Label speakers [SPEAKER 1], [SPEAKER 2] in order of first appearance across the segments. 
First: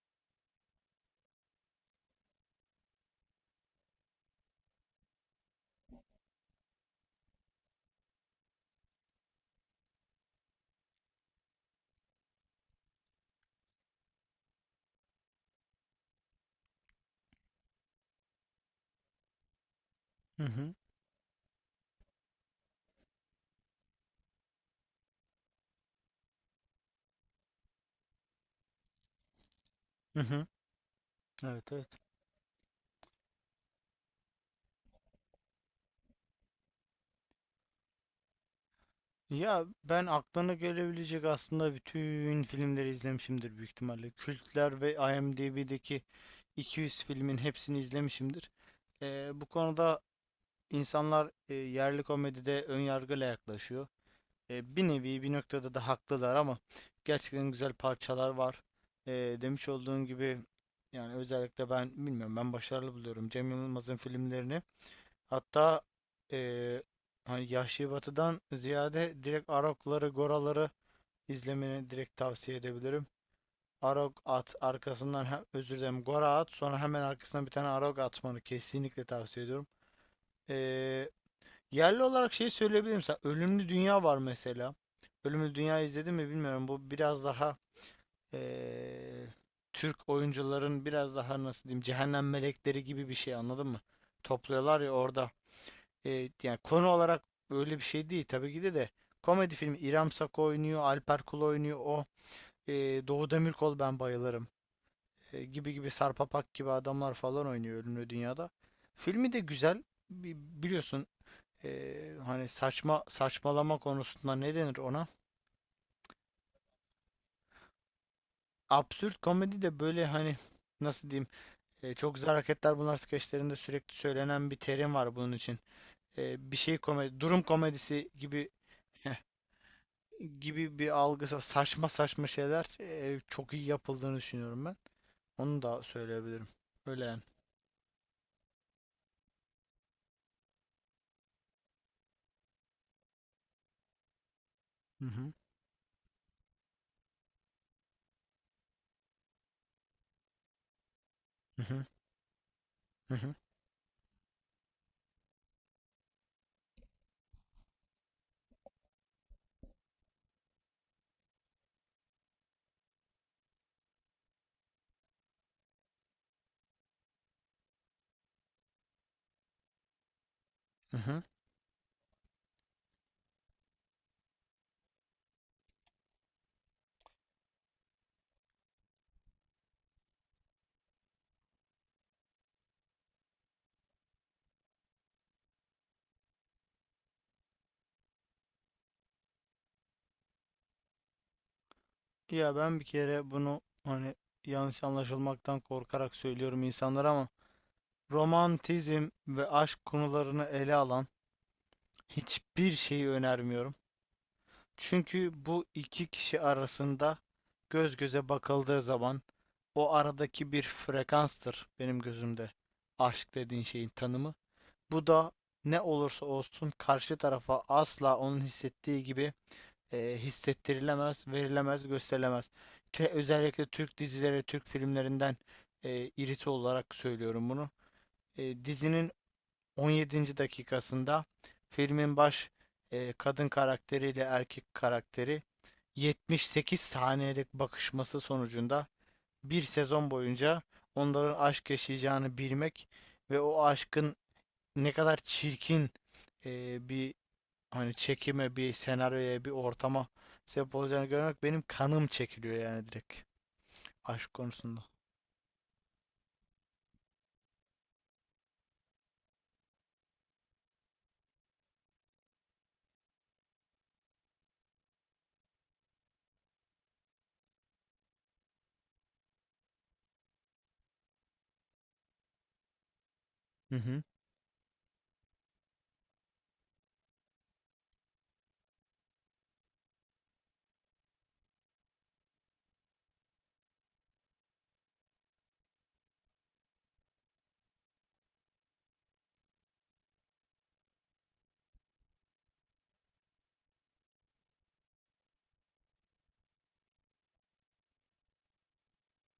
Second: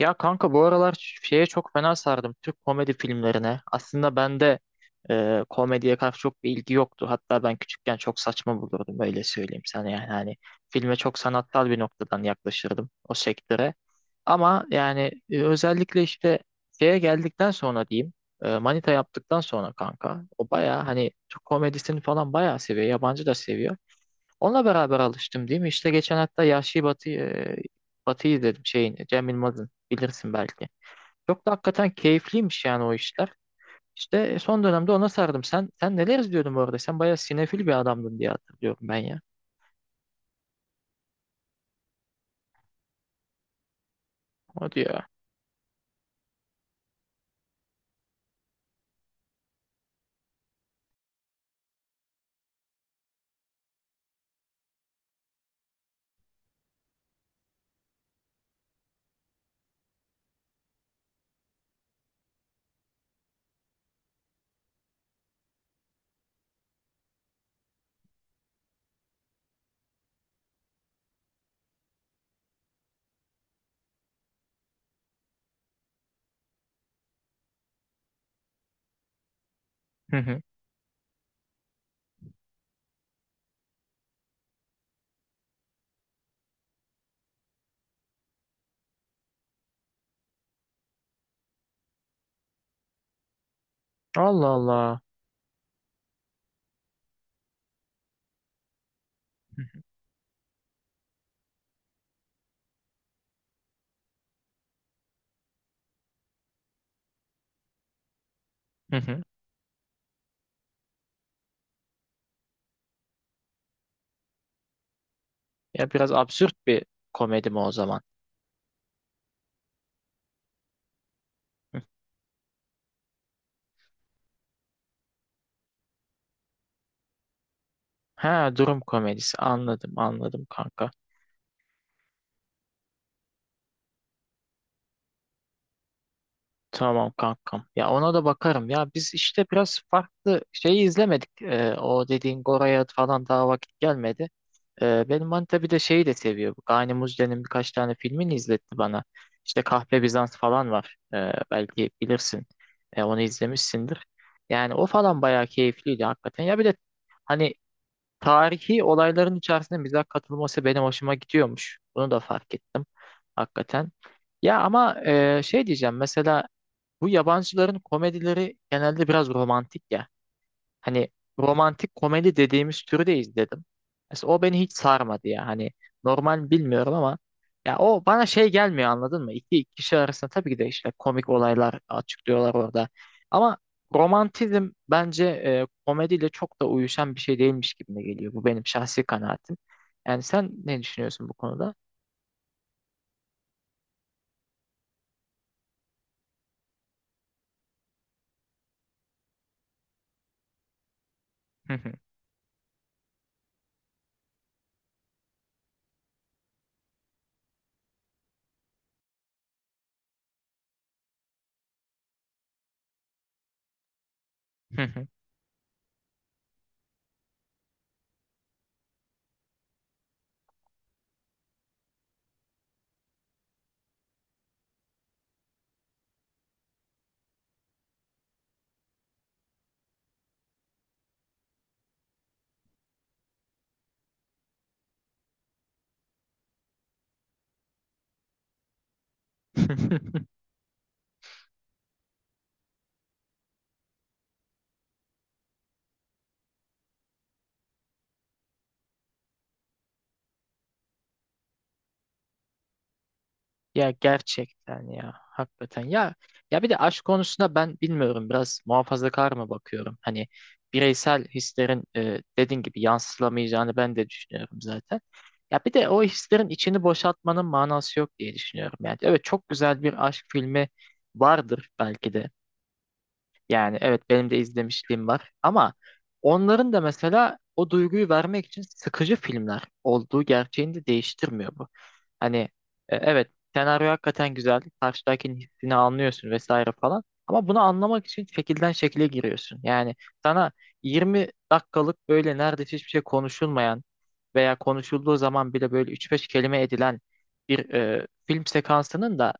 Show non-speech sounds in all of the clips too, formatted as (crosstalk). [SPEAKER 1] Ya kanka bu aralar şeye çok fena sardım Türk komedi filmlerine. Aslında bende komediye karşı çok bir ilgi yoktu. Hatta ben küçükken çok saçma bulurdum öyle söyleyeyim sana yani hani filme çok sanatsal bir noktadan yaklaşırdım o sektöre. Ama yani özellikle işte şeye geldikten sonra diyeyim, Manita yaptıktan sonra kanka
[SPEAKER 2] Hı
[SPEAKER 1] o
[SPEAKER 2] hı.
[SPEAKER 1] baya hani Türk komedisini falan bayağı seviyor, yabancı da seviyor. Onunla beraber alıştım değil mi? İşte geçen hatta Yahşi Batı, Batı'yı izledim şeyini. Cem Yılmaz'ın,
[SPEAKER 2] Hı
[SPEAKER 1] bilirsin
[SPEAKER 2] hı.
[SPEAKER 1] belki. Çok da
[SPEAKER 2] Evet, evet.
[SPEAKER 1] hakikaten keyifliymiş yani o işler. İşte, son dönemde ona sardım. Sen neler izliyordun bu arada? Sen bayağı sinefil bir adamdın diye hatırlıyorum ben ya.
[SPEAKER 2] Ya ben aklına gelebilecek aslında bütün filmleri izlemişimdir büyük ihtimalle.
[SPEAKER 1] Hadi
[SPEAKER 2] Kültler ve
[SPEAKER 1] ya.
[SPEAKER 2] IMDb'deki 200 filmin hepsini izlemişimdir. Bu konuda insanlar yerli komedide ön yargıyla yaklaşıyor. Bir nevi bir noktada da haklılar ama gerçekten güzel parçalar var. E, Demiş olduğun gibi yani özellikle ben bilmiyorum, ben başarılı buluyorum Cem Yılmaz'ın filmlerini. Hatta eee hani Yahşi Batı'dan ziyade direkt Arok'ları, Gora'ları izlemeni direkt tavsiye edebilirim. Arok at, arkasından hem, özür dilerim, Gora at, sonra hemen arkasından bir tane Arok atmanı kesinlikle tavsiye ediyorum.
[SPEAKER 1] Hı hı.
[SPEAKER 2] Eee, yerli olarak şey söyleyebilirim sana. Ölümlü Dünya var mesela. Ölümlü Dünya izledin mi bilmiyorum. Bu biraz daha eee, Türk oyuncuların biraz daha nasıl diyeyim, cehennem melekleri gibi bir şey, anladın mı?
[SPEAKER 1] Allah
[SPEAKER 2] Topluyorlar ya
[SPEAKER 1] Allah.
[SPEAKER 2] orada. Yani konu olarak öyle bir şey değil tabii ki de komedi filmi. İrem Sako oynuyor, Alper Kul oynuyor, e, Doğu Demirkol, ben bayılırım. Gibi gibi Sarpapak gibi adamlar falan oynuyor Ölümlü Dünya'da.
[SPEAKER 1] Hı hı.
[SPEAKER 2] Filmi de güzel. Biliyorsun hani saçma saçmalama konusunda ne denir ona?
[SPEAKER 1] Ya biraz absürt bir komedi mi o zaman?
[SPEAKER 2] Absürt komedi de böyle hani nasıl diyeyim, çok güzel hareketler bunlar, skeçlerinde sürekli söylenen bir terim var bunun için. E, bir şey Komedi, durum komedisi
[SPEAKER 1] Ha,
[SPEAKER 2] gibi.
[SPEAKER 1] durum
[SPEAKER 2] Heh,
[SPEAKER 1] komedisi, anladım anladım
[SPEAKER 2] gibi bir
[SPEAKER 1] kanka.
[SPEAKER 2] algısı. Saçma saçma şeyler çok iyi yapıldığını düşünüyorum ben. Onu da söyleyebilirim. Öyle
[SPEAKER 1] Tamam
[SPEAKER 2] yani.
[SPEAKER 1] kankam. Ya ona da bakarım. Ya biz işte biraz farklı şeyi izlemedik. O dediğin Gora'ya falan daha vakit gelmedi.
[SPEAKER 2] Hı
[SPEAKER 1] Benim
[SPEAKER 2] hı.
[SPEAKER 1] manita bir de şeyi de seviyor. Bu Gani Muzde'nin birkaç tane filmini izletti bana. İşte Kahpe Bizans falan var.
[SPEAKER 2] Hı hı.
[SPEAKER 1] Belki bilirsin.
[SPEAKER 2] Hı
[SPEAKER 1] Onu
[SPEAKER 2] hı.
[SPEAKER 1] izlemişsindir. Yani o falan bayağı keyifliydi hakikaten. Ya bir de hani tarihi olayların içerisinde mizah katılması benim hoşuma gidiyormuş. Bunu da fark ettim hakikaten. Ya ama şey diyeceğim, mesela bu yabancıların komedileri genelde biraz romantik ya.
[SPEAKER 2] Hı
[SPEAKER 1] Hani
[SPEAKER 2] hı.
[SPEAKER 1] romantik komedi dediğimiz türü de izledim. Mesela o beni hiç sarmadı ya. Hani normal bilmiyorum ama ya o bana şey gelmiyor, anladın mı? İki kişi arasında tabii ki de işte komik olaylar açıklıyorlar orada. Ama romantizm bence komediyle çok da uyuşan bir şey değilmiş gibime geliyor. Bu benim şahsi kanaatim. Yani sen ne düşünüyorsun bu konuda?
[SPEAKER 2] Ya ben bir kere bunu hani yanlış anlaşılmaktan korkarak söylüyorum insanlara ama romantizm ve aşk konularını ele alan hiçbir şeyi önermiyorum. Çünkü bu iki kişi arasında göz göze bakıldığı zaman o aradaki bir frekanstır benim gözümde aşk dediğin şeyin tanımı.
[SPEAKER 1] (laughs)
[SPEAKER 2] Bu da ne olursa olsun karşı tarafa asla onun hissettiği gibi hissettirilemez, verilemez, gösterilemez. Özellikle Türk dizileri, Türk filmlerinden iriti olarak söylüyorum bunu. Dizinin 17. dakikasında filmin baş kadın karakteriyle erkek karakteri 78 saniyelik bakışması sonucunda bir sezon boyunca onların aşk yaşayacağını bilmek ve o aşkın ne kadar çirkin bir hani çekime, bir senaryoya, bir ortama sebep olacağını görmek, benim kanım çekiliyor yani direkt
[SPEAKER 1] Ya
[SPEAKER 2] aşk konusunda.
[SPEAKER 1] gerçekten ya, hakikaten ya, ya bir de aşk konusunda ben bilmiyorum biraz muhafazakar mı bakıyorum, hani bireysel hislerin, dediğin gibi yansılamayacağını ben de düşünüyorum zaten. Ya bir de o hislerin içini boşaltmanın manası yok diye düşünüyorum. Yani evet, çok güzel bir aşk filmi vardır belki de,
[SPEAKER 2] Hı
[SPEAKER 1] yani evet
[SPEAKER 2] hı.
[SPEAKER 1] benim de izlemişliğim var ama onların da mesela o duyguyu vermek için sıkıcı filmler olduğu gerçeğini de değiştirmiyor bu. Hani evet senaryo hakikaten güzel, karşıdakinin hissini anlıyorsun vesaire falan, ama bunu anlamak için şekilden şekile giriyorsun. Yani sana 20 dakikalık böyle neredeyse hiçbir şey konuşulmayan veya konuşulduğu zaman bile böyle üç beş kelime edilen bir film sekansının da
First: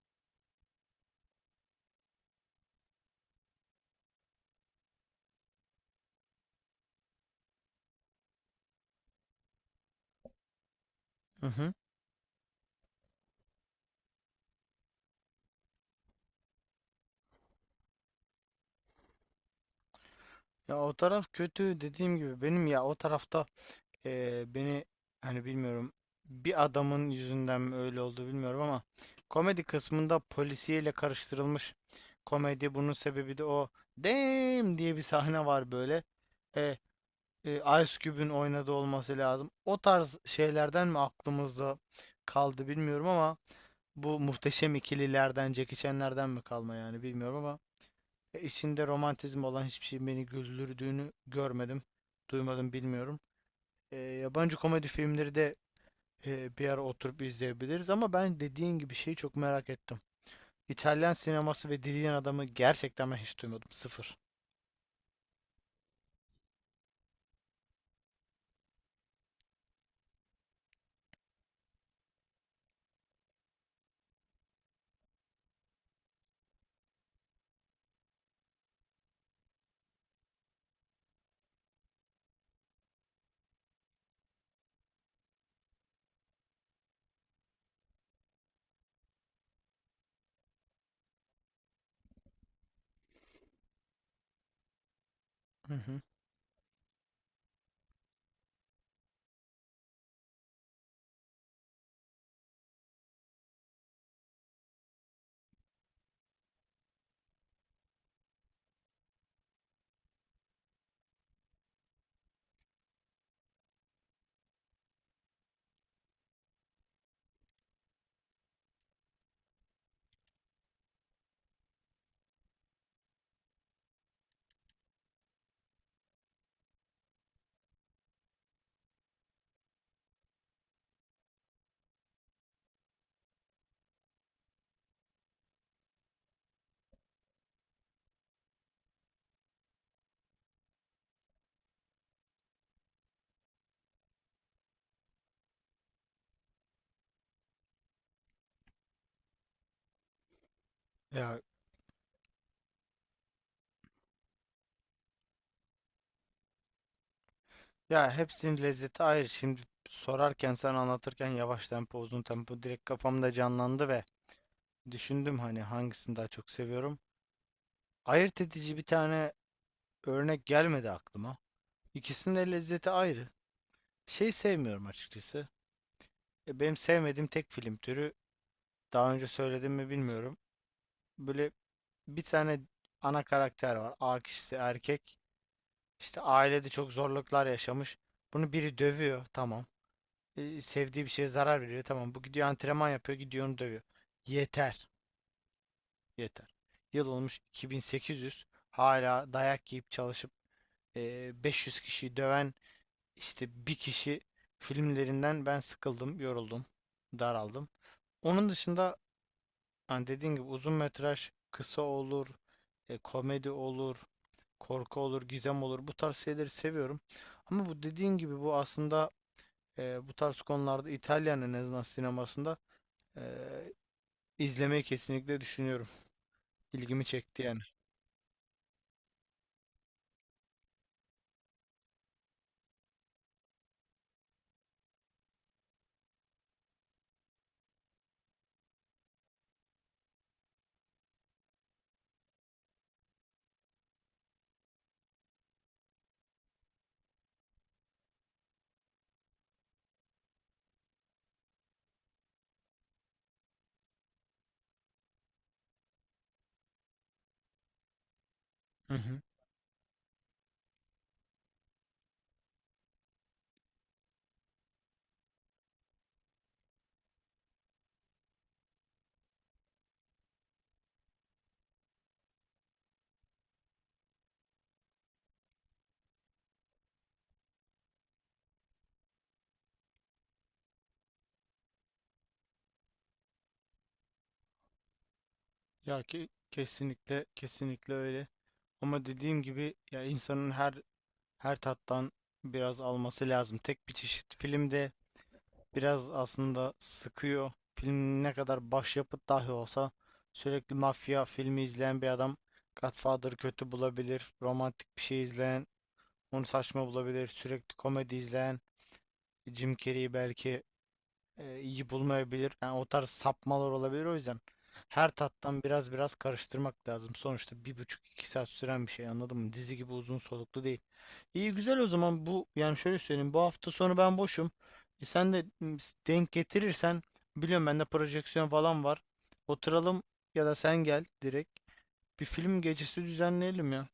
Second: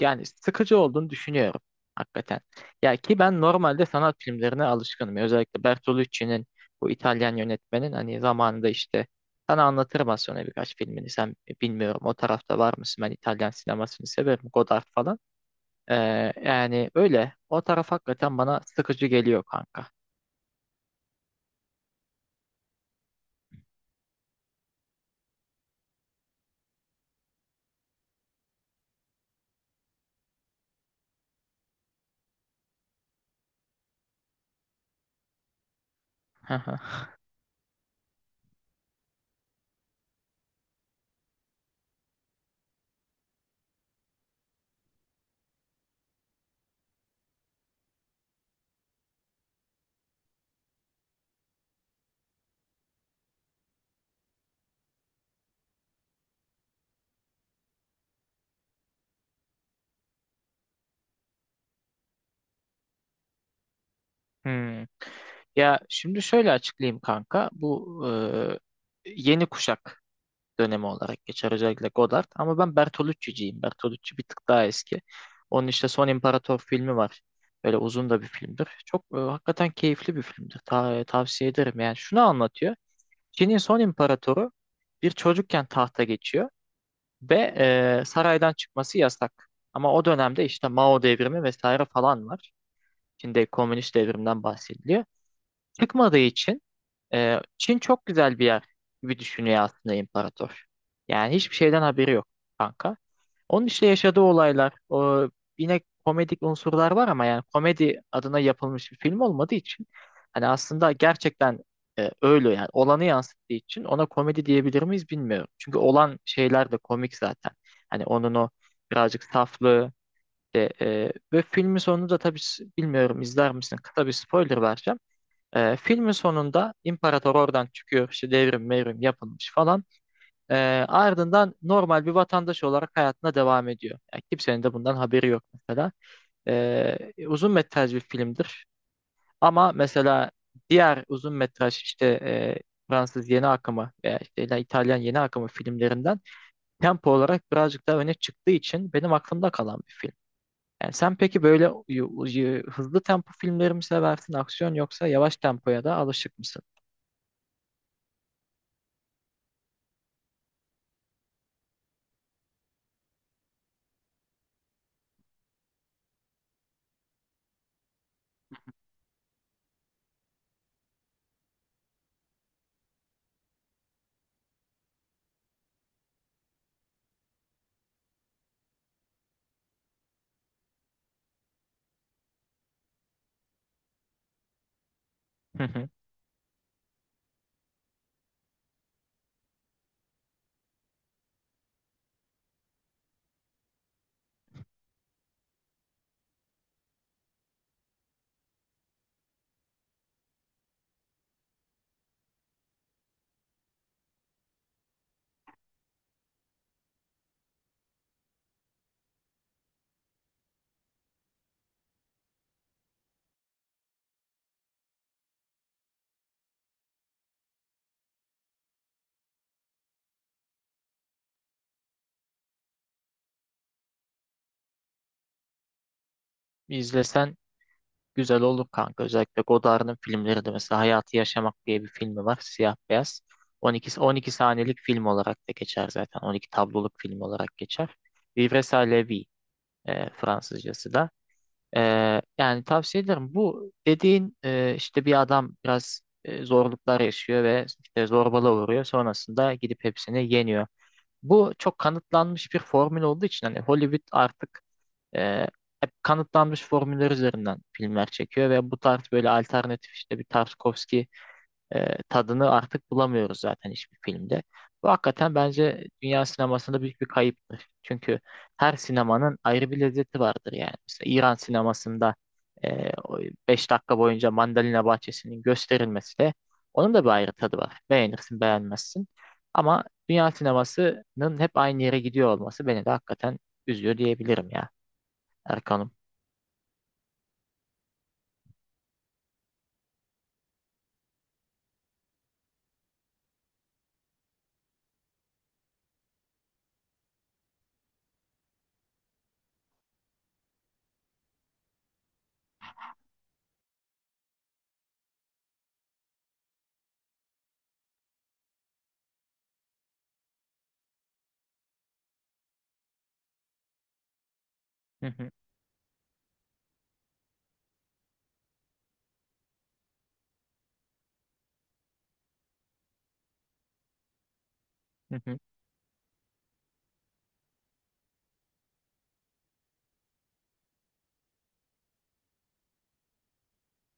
[SPEAKER 1] yani sıkıcı olduğunu düşünüyorum hakikaten. Ya ki ben normalde sanat filmlerine alışkınım. Özellikle Bertolucci'nin, bu İtalyan yönetmenin, hani zamanında işte sana anlatırım az sonra birkaç filmini. Sen
[SPEAKER 2] Hı hı.
[SPEAKER 1] bilmiyorum o tarafta var mısın? Ben İtalyan sinemasını severim. Godard falan. Ee, yani öyle. O taraf hakikaten bana sıkıcı geliyor kanka.
[SPEAKER 2] Ya o taraf kötü dediğim gibi benim. Ya o tarafta, beni hani bilmiyorum, bir adamın yüzünden mi öyle oldu bilmiyorum ama komedi kısmında polisiyle karıştırılmış komedi, bunun sebebi de o damn diye bir sahne var böyle. Eee,
[SPEAKER 1] (laughs)
[SPEAKER 2] e, Ice Cube'ün oynadığı olması lazım. O tarz şeylerden mi aklımızda kaldı bilmiyorum ama bu muhteşem ikililerden, Jackie Chan'lerden mi kalma yani bilmiyorum ama içinde romantizm olan hiçbir şey beni güldürdüğünü görmedim, duymadım, bilmiyorum. Yabancı komedi filmleri de bir ara oturup izleyebiliriz ama ben dediğin gibi şeyi çok merak ettim. İtalyan sineması ve Dilyen Adamı, gerçekten ben hiç duymadım. Sıfır.
[SPEAKER 1] Hmm. Ya şimdi şöyle açıklayayım kanka. Bu yeni kuşak dönemi olarak geçer özellikle Godard. Ama ben Bertolucci'ciyim. Bertolucci bir tık daha eski. Onun işte Son İmparator filmi var. Böyle uzun da bir filmdir. Çok hakikaten keyifli bir filmdir. Tavsiye ederim. Yani şunu anlatıyor. Çin'in son imparatoru bir çocukken tahta geçiyor ve saraydan çıkması yasak. Ama o dönemde işte Mao devrimi vesaire falan var. Çin'de komünist devrimden bahsediliyor.
[SPEAKER 2] Hı hı.
[SPEAKER 1] Çıkmadığı için Çin çok güzel bir yer gibi düşünüyor aslında imparator. Yani hiçbir şeyden haberi yok kanka. Onun işte yaşadığı olaylar, o yine komedik unsurlar var ama yani komedi adına yapılmış bir film olmadığı için hani aslında gerçekten öyle yani olanı yansıttığı için ona komedi diyebilir miyiz bilmiyorum. Çünkü olan şeyler de komik zaten. Hani onun o birazcık saflığı de, ve filmin sonunu da tabii bilmiyorum izler misin? Kısa bir spoiler vereceğim. Filmin sonunda imparator oradan çıkıyor işte devrim mevrim yapılmış falan. Ee, ardından normal bir vatandaş olarak hayatına devam ediyor. Yani kimsenin de bundan haberi yok mesela. Ee, uzun metraj bir filmdir. Ama mesela diğer uzun metraj işte Fransız yeni akımı veya işte İtalyan yeni akımı filmlerinden tempo olarak birazcık daha öne çıktığı için benim aklımda kalan bir film. Yani sen
[SPEAKER 2] Ya
[SPEAKER 1] peki böyle hızlı tempo filmleri mi seversin, aksiyon, yoksa yavaş tempoya da alışık mısın?
[SPEAKER 2] Ya hepsinin lezzeti ayrı. Şimdi sorarken, sen anlatırken yavaş tempo uzun tempo direkt kafamda canlandı ve düşündüm hani hangisini daha çok seviyorum. Ayırt edici bir tane örnek gelmedi aklıma. İkisinin de lezzeti ayrı. Şey sevmiyorum açıkçası. Benim sevmediğim tek film türü, daha önce söyledim mi bilmiyorum. Böyle bir tane ana karakter var. A kişisi erkek.
[SPEAKER 1] (laughs)
[SPEAKER 2] İşte ailede çok zorluklar yaşamış. Bunu biri dövüyor. Tamam. Sevdiği bir şeye zarar veriyor. Tamam, bu gidiyor antrenman yapıyor, gidiyor onu dövüyor. Yeter. Yeter. Yıl olmuş 2800, hala dayak yiyip çalışıp 500 kişiyi döven işte bir kişi filmlerinden ben sıkıldım, yoruldum, daraldım. Onun dışında hani dediğin gibi uzun metraj kısa olur, komedi olur, korku olur, gizem olur. Bu tarz şeyleri seviyorum. Ama bu dediğin gibi, bu aslında bu tarz konularda İtalyan en azından sinemasında e, İzlemeyi kesinlikle düşünüyorum.
[SPEAKER 1] Bir
[SPEAKER 2] İlgimi
[SPEAKER 1] izlesen
[SPEAKER 2] çekti yani.
[SPEAKER 1] güzel olur kanka. Özellikle Godard'ın filmleri de, mesela Hayatı Yaşamak diye bir filmi var. Siyah beyaz. 12 saniyelik film olarak da geçer zaten. 12 tabloluk film olarak geçer. Vivre sa la vie, Fransızcası da. E, yani tavsiye ederim. Bu dediğin işte bir adam biraz zorluklar yaşıyor ve işte zorbalığa uğruyor. Sonrasında gidip hepsini yeniyor. Bu çok kanıtlanmış bir formül olduğu için hani Hollywood artık e, hep kanıtlanmış formüller üzerinden filmler çekiyor ve bu
[SPEAKER 2] Hı
[SPEAKER 1] tarz
[SPEAKER 2] hı.
[SPEAKER 1] böyle alternatif, işte bir Tarkovski tadını artık bulamıyoruz zaten hiçbir filmde. Bu hakikaten bence dünya sinemasında büyük bir kayıptır. Çünkü her sinemanın ayrı bir lezzeti vardır yani. Mesela İran sinemasında 5 dakika boyunca mandalina bahçesinin gösterilmesi de, onun da bir ayrı tadı var. Beğenirsin, beğenmezsin. Ama dünya sinemasının hep aynı yere gidiyor olması beni de hakikaten üzüyor diyebilirim ya. Erkan'ım.
[SPEAKER 2] Ya ki kesinlikle, kesinlikle öyle. Ama dediğim gibi ya insanın her her tattan biraz alması lazım. Tek bir çeşit filmde biraz aslında sıkıyor. Film ne kadar başyapıt dahi olsa sürekli mafya filmi izleyen bir adam Godfather'ı kötü bulabilir. Romantik bir şey izleyen onu saçma bulabilir. Sürekli komedi izleyen Jim Carrey'i belki iyi bulmayabilir. Yani o tarz sapmalar olabilir, o yüzden.
[SPEAKER 1] Hı
[SPEAKER 2] Her
[SPEAKER 1] hı,
[SPEAKER 2] tattan biraz karıştırmak lazım. Sonuçta bir buçuk iki saat süren bir şey, anladın mı? Dizi gibi uzun soluklu değil. İyi, güzel o zaman. Bu yani şöyle söyleyeyim, bu hafta sonu ben boşum. E,
[SPEAKER 1] hı
[SPEAKER 2] sen
[SPEAKER 1] hı.
[SPEAKER 2] de m, Denk getirirsen, biliyorum bende projeksiyon falan var. Oturalım, ya da sen gel direkt, bir film gecesi düzenleyelim ya.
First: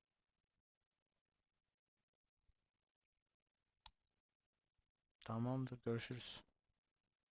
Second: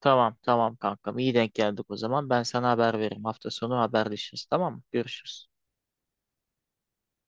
[SPEAKER 1] Tamam tamam kankam. İyi denk geldik o zaman. Ben sana haber veririm. Hafta sonu haberleşiriz, tamam mı? Görüşürüz.
[SPEAKER 2] Tamamdır, görüşürüz.